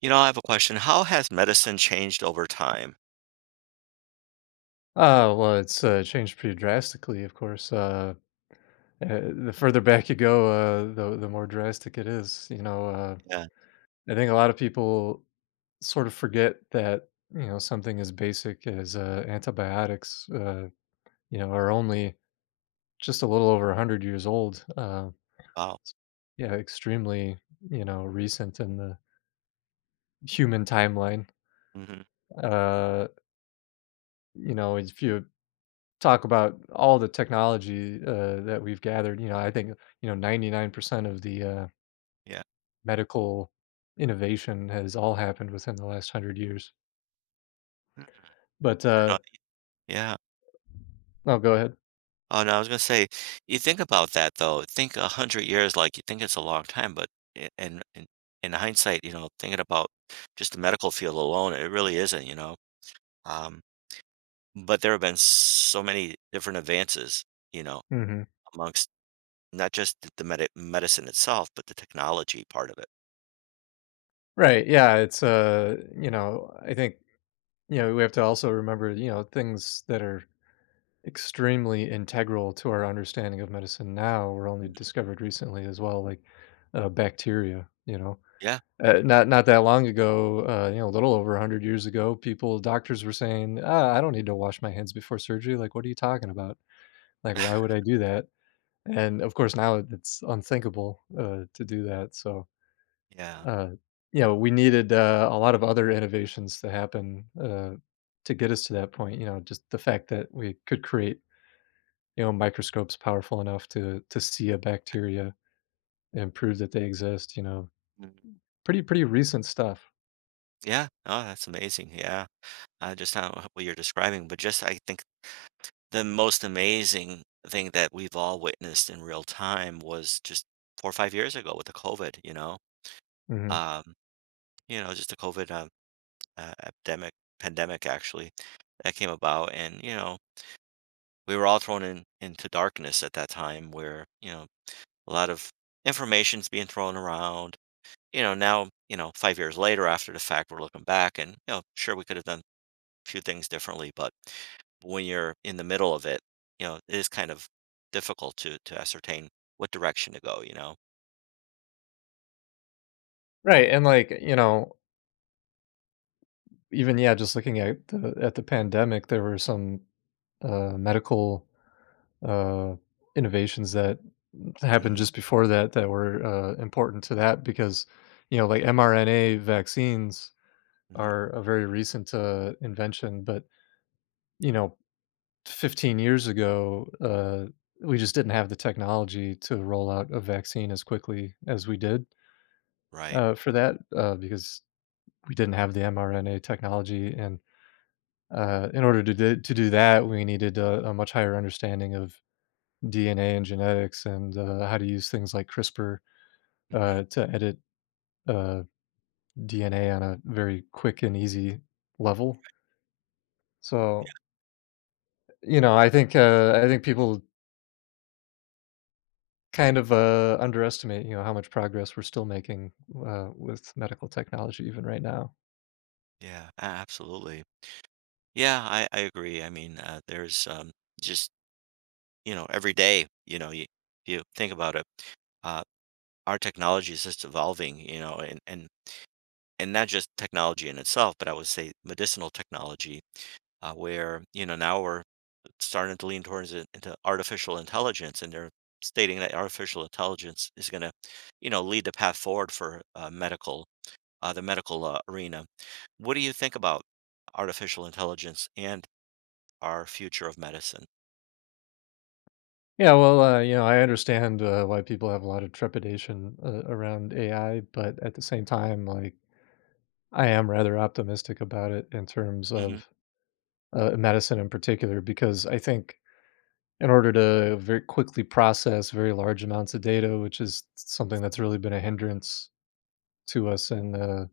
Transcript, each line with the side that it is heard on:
right: You know, I have a question. How has medicine changed over time?
left: Well, it's changed pretty drastically, of course, eh, the further back you go, the more drastic it is,
right: Yeah.
left: I think a lot of people sort of forget that, something as basic as, antibiotics, you know, are only just a little over 100 years old,
right: Wow.
left: s yeah, extremely, recent in the human timeline.
right: Mhm.
left: uh, if you talk about all the technology, that we've gathered, I think, 99% of the,
right: Yeah.
left: medical innovation has all happened within the last 100 years. But,
right: Uh,
left: uh
right: yeah.
left: oh, go ahead.
right: Oh, no, I was gonna say, you think about that though. Think 100 years, like, you think it's a long time, but I in hindsight, you know, thinking about just the medical field alone, it really isn't, you know? Um, but there have been so many different advances, you know,
left: Mhm.
right: amongst not just the medicine itself, but the technology part of it.
left: Right, yeah, I think, we have to also remember, things that are extremely integral to our understanding of medicine now were only
right: Mhm.
left: discovered recently as well, like, bacteria, you know?
right: Yeah.
left: Not that long ago, a little over 100 years ago, people doctors were saying, "Ah, I don't need to wash my hands before surgery. Like, what are you talking about? Like, why would I do that?" And of course, now it's unthinkable to do that. So,
right: Yeah.
left: uh, we needed a lot of other innovations to happen to get us to that point. You know, just the fact that we could create, microscopes powerful enough to see a bacteria and prove that they exist. You know,
right: Mhm.
left: pretty recent stuff.
right: Yeah. Oh, that's amazing. Yeah. Just how what you're describing, but just I think the most amazing thing that we've all witnessed in real time was just 4 or 5 years ago with the COVID,
left: Hmm.
right: um, just the COVID epidemic, pandemic actually that came about, and you know, we were all thrown in into darkness at that time, where a lot of information's being thrown around. You know, now 5 years later after the fact, we're looking back, and sure we could have done few things differently, but when you're in the middle of it, it is kind of difficult to ascertain what direction to go, you know?
left: Right, and like, you know, just looking at the pandemic, there were some, medical, uh, innovations that happened
right: Mhm.
left: just before that that were, important to that because, you know, like mRNA vaccines
right: Mhm.
left: are a very recent, invention, but, you know, 15 years ago, we just didn't have the technology to roll out a vaccine as quickly as we did,
right: Right.
left: for that, because we didn't have the mRNA technology. And In order to do that, we needed a much higher understanding of DNA and genetics, and how to use things like CRISPR
right: Mhm.
left: to edit uh, DNA on a very quick and easy level. So,
right: Yeah,
left: you know, I think people kind of underestimate, you know, how much progress we're still making with medical technology even right now.
right: yeah, a absolutely. Yeah, I agree. I mean, there's, just, you know, every day, you know, you think about it, uh, our technology is just evolving, you know, and not just technology in itself, but I would say medicinal technology, where, you know, now we're starting to lean towards it into artificial intelligence, and they're stating that artificial intelligence is going to, you know, lead the path forward for the medical arena. What do you think about artificial intelligence and our future of medicine?
left: Yeah, well, you know, I understand why people have a lot of trepidation around AI, but at the same time, like I am rather optimistic about it in terms
right: Hmm.
left: of medicine in particular, because I think in order to very quickly process very large amounts of data, which is something that's really been a hindrance to us in the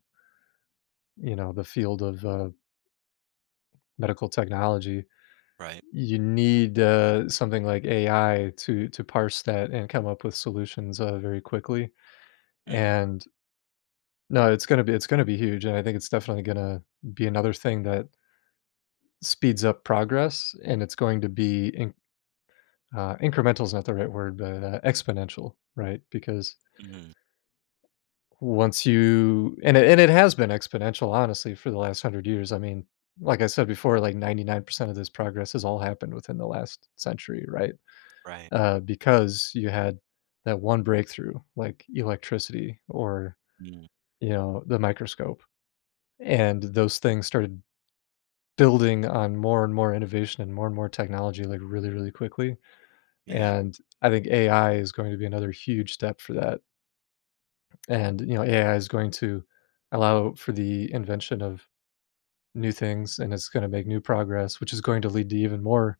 left: the field of medical technology,
right: Right.
left: you need something like AI to parse that and come up with solutions very quickly.
right: Hmm.
left: And no, it's gonna be huge, and I think it's definitely gonna be another thing that speeds up progress, and it's going to be incremental is not the right word, but exponential, right? Because
right: Hmm.
left: once you and it has been exponential, honestly, for the last hundred years. I mean, like I said before, like 99% of this progress has all happened within the last century, right?
right: Right.
left: Because you had that one breakthrough, like electricity or
right: Mm.
left: you know the microscope, and those things started building on more and more innovation and more technology, like really, really quickly.
right: Yeah.
left: And I think AI is going to be another huge step for that. And, you know, AI is going to allow for the invention of new things, and it's going to make new progress, which is going to lead to even more,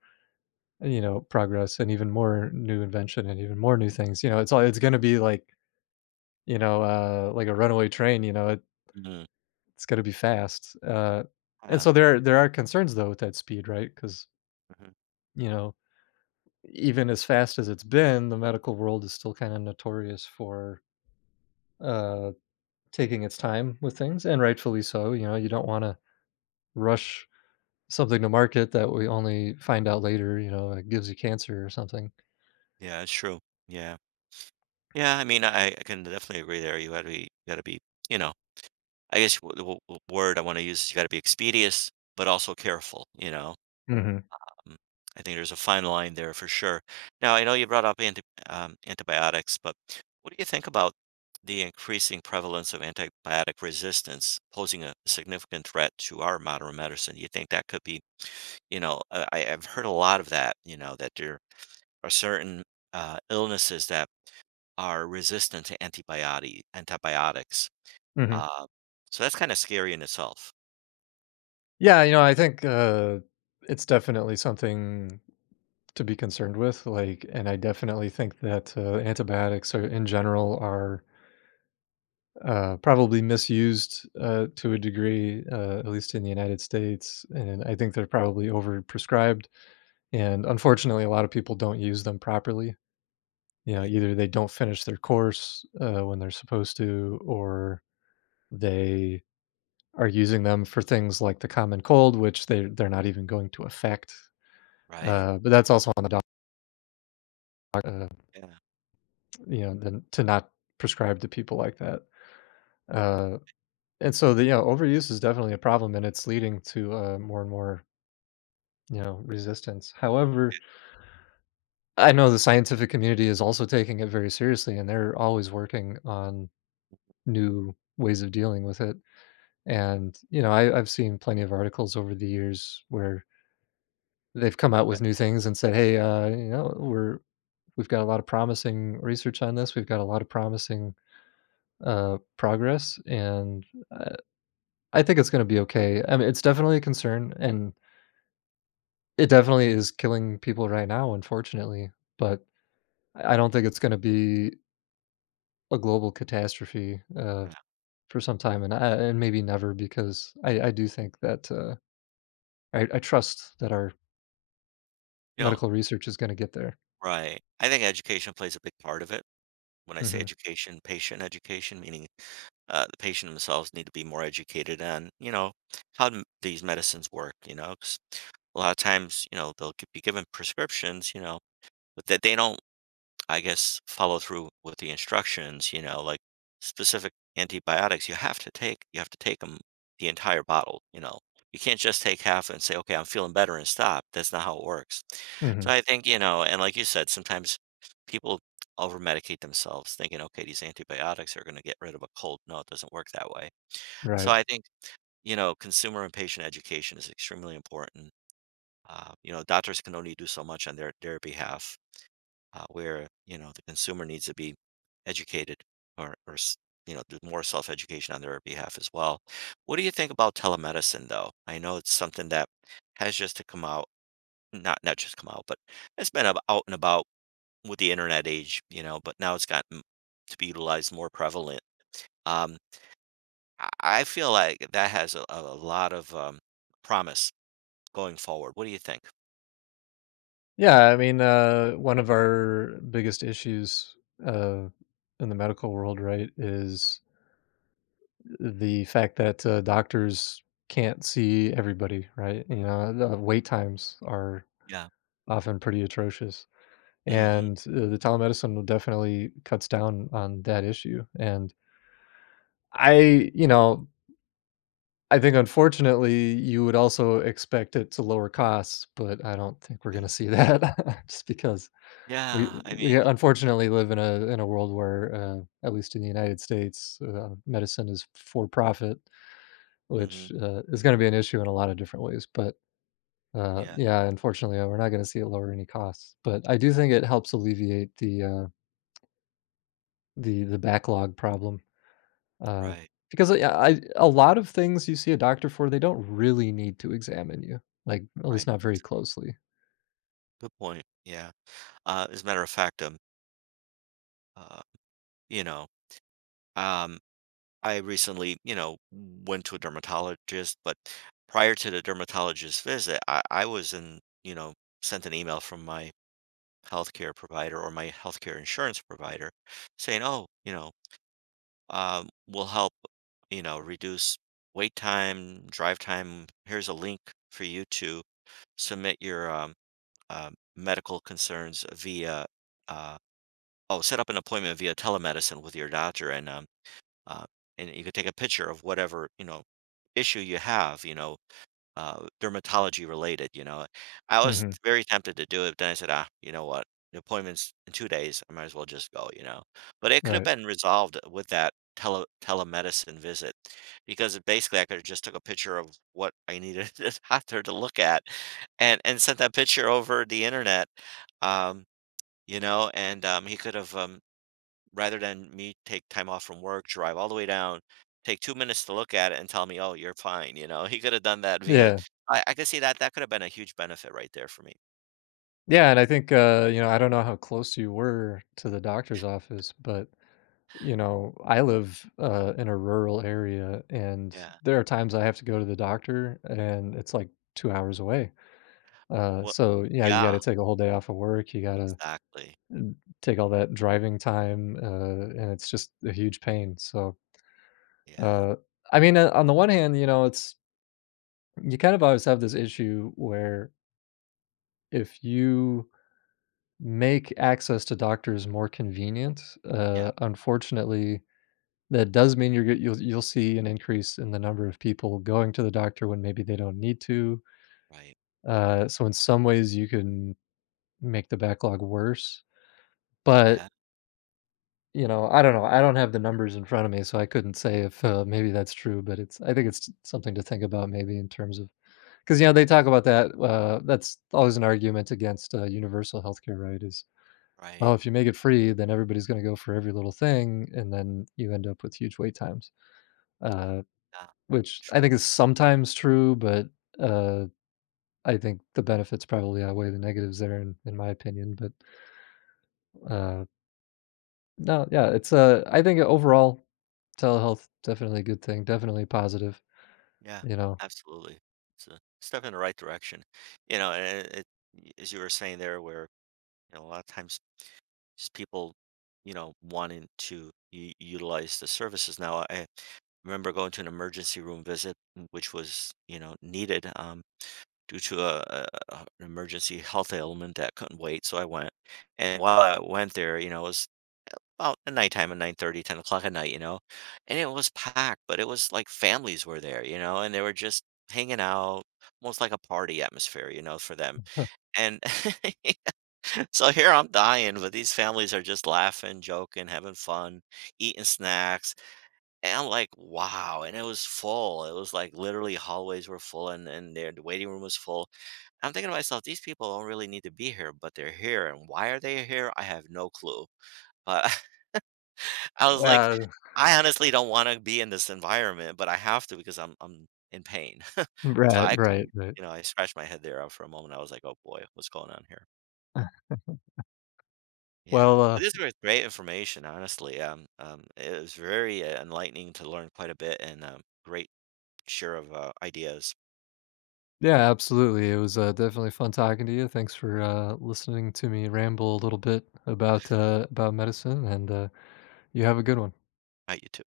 left: you know, progress and even more new invention and even more new things. You know, it's going to be like, you know, like a runaway train,
right: Hmm.
left: it's going to be fast. And
right: Yeah.
left: So there are concerns though with that speed, right? Cuz,
right: Hmm.
left: you know, even as fast as it's been, the medical world is still kind of notorious for uh taking its time with things and rightfully so. You know, you don't want to rush something to market that we only find out later, you know, it gives you cancer or something.
right: Yeah. It's true. Yeah. Yeah. I mean, I can definitely agree there. You got to be, you know, I guess the word I want to use is you got to be expeditious, but also careful, you know.
left: Mhm,
right: Mm. I think there's a fine line there for sure. Now, I know you brought up antibiotics, but what do you think about the increasing prevalence of antibiotic resistance posing a significant threat to our modern medicine? You think that could be, you know, I've heard a lot of that, you know, that there are certain illnesses that are resistant to antibiotics.
left: mhm.
right: Uh, so that's kind of scary in itself,
left: Yeah, you know, I think, it's definitely something to be concerned with, like, and I definitely think that, antibiotics are in general are, probably misused, to a degree, at least in the United States, and I think they're probably overprescribed, and unfortunately, a lot of people don't use them properly. You know,
right: right?
left: either they don't finish their course, when they're supposed to, or they are using them for things like the common cold, which they're not even going to affect.
right: Right.
left: But that's also on the doc, uh,
right: Yeah.
left: you know, then to not prescribe to people like that. Uh, and so the you know overuse is definitely a problem, and it's leading to more and more resistance. However, I know the scientific community is also taking it very seriously, and they're always working on new ways of dealing with it. And you know, I've seen plenty of articles over the years where they've come out
right: Yeah.
left: with new things and said, "Hey, you know, we've got a lot of promising research on this. We've got a lot of promising, progress," and, uh, I think it's gonna be okay. I mean, it's definitely a concern, and it definitely is killing people right now, unfortunately, but I don't think it's gonna be a global catastrophe,
right: Yeah.
left: for some time, and I and maybe never, because I do think that, I trust that our
right: You know,
left: medical research is gonna get there.
right: right. I think education plays a big part of it. When I say
left: Mhm.
right: education, patient education, meaning, the patient themselves need to be more educated on, you know, how m these medicines work, you know, 'cause a lot of times, you know, they'll g be given prescriptions, you know, but that they don't, I guess, follow through with the instructions, you know, like specific antibiotics you have to take, you have to take them the entire bottle, you know. You can't just take half and say, okay, I'm feeling better and stop. That's not how it works. So
left: Mhm.
right: I think, you know, and like you said, sometimes people over medicate themselves thinking, okay, these antibiotics are going to get rid of a cold. No, it doesn't work that way. So
left: Right.
right: I think, you know, consumer and patient education is extremely important. You know, doctors can only do so much on their behalf, where you know the consumer needs to be educated, or, or s- you know, do more self-education on their behalf as well. What do you think about telemedicine though? I know it's something that has just to come out, not just come out, but it's been out and about with the internet age, you know, but now it's gotten to be utilized more prevalent. Um i I feel like that has a lot of promise going forward. What do you think?
left: Yeah, I mean, one of our biggest issues uh, in the medical world, right, is the fact that doctors can't see everybody, right? You know, the wait times are
right: Yeah.
left: often pretty atrocious.
right: Mm-hmm.
left: And the telemedicine definitely cuts down on that issue. And you know, I think unfortunately you would also expect it to lower costs, but I don't think we're going to see that just because We
right: Yeah, I
left: we
right: mean.
left: unfortunately live in a world where, at least in the United States, medicine is for profit,
right: Hmm.
left: which, is gonna be an issue in a lot of different ways, but,
right: Yeah,
left: yeah, unfortunately, we're not gonna see it lower any costs, but I do think it helps alleviate the, the backlog problem, uh,
right: right,
left: because, yeah, I a lot of things you see a doctor for, they don't really need to examine you, like, at least
right: right.
left: not very closely.
right: Good point. Yeah. As a matter of fact, uh, you know, um, I recently, you know, went to a dermatologist, but prior to the dermatologist visit, I was sent an email from my healthcare provider or my healthcare insurance provider saying, oh, we'll help, reduce wait time, drive time. Here's a link for you to submit your uh, medical concerns via. Uh, Oh, set up an appointment via telemedicine with your doctor uh, and you could take a picture of whatever, you know, issue you have, you know, dermatology related, you know. I was
left: Mhm,
right: very tempted to do it, but then I said, ah, you know what? The appointment's in 2 days, I might as well just go, you know. But it could have
left: right.
right: been resolved with that telemedicine visit because it basically I could have just took a picture of what I needed the doctor to look at and sent that picture over the internet. Um, you know, and he could have, rather than me take time off from work, drive all the way down, take 2 minutes to look at it and tell me, "Oh, you're fine," you know? He could have done that via.
left: Yeah.
right: I could see that that could have been a huge benefit right there for me.
left: Yeah, and I think, you know, I don't know how close you were to the doctor's office, but, you know, I live, in a rural area, and
right: Yeah.
left: there are times I have to go to the doctor, and it's, like, 2 hours away.
right: Wha
left: So, yeah, you
right: Yeah,
left: gotta take a whole day off of work, you gotta
right: exactly.
left: take all that driving time, and it's just a huge pain.
right: Yeah.
left: Uh, I mean, on the one hand, you know, it's you kind of always have this issue where if you make access to doctors more convenient.
right: Yeah,
left: Unfortunately, that does mean you'll see an increase in the number of people going to the doctor when maybe they don't need to.
right: right.
left: So in some ways, you can make the backlog worse. But
right: Yeah,
left: you know. I don't have the numbers in front of me, so I couldn't say if maybe that's true. But it's I think it's something to think about maybe in terms of, because you know they talk about that. That's always an argument against universal healthcare, right? Is,
right: right.
left: oh, if you make it free, then everybody's gonna go for every little thing, and then you end up with huge wait times, uh,
right: Yeah.
left: which I
right: True.
left: think is sometimes true, but, uh, I think the benefits probably outweigh the negatives there in my opinion, but, uh, no, yeah, I think overall, telehealth, definitely a good thing, definitely positive,
right: Yeah,
left: you know?
right: absolutely. It's a step in the right direction. You know, and it, y as you were saying there where, you know, a lot of times just people, you know, wanting to u utilize the services now, remember going to an emergency room visit, which was, you know, needed, due to an emergency health ailment that couldn't wait. So I went, and while I went there, you know, it was about at nighttime at 9:30, 10 o'clock at night, you know, and it was packed, but it was like families were there, you know, and they were just hanging out, almost like a party atmosphere, you know, for them. And so here I'm dying, but these families are just laughing, joking, having fun, eating snacks and I'm like, wow. And it was full. It was like literally hallways were full, and the waiting room was full. I'm thinking to myself, these people don't really need to be here, but they're here. And why are they here? I have no clue. But I was like,
left: Yeah,
right: I honestly don't want to be in this environment, but I have to because I'm in pain. So
left: right,
right: I
left: right,
right: couldn't,
left: right.
right: you know, I scratched my head there out for a moment. I was like, oh boy, what's going on here? Yeah,
left: Well,
right: but this was great information, honestly. It was very enlightening to learn quite a bit and, great share of ideas.
left: yeah, absolutely. It was, definitely fun talking to you. Thanks for, listening to me ramble a little bit about medicine, and, you have a good one.
right: At you too.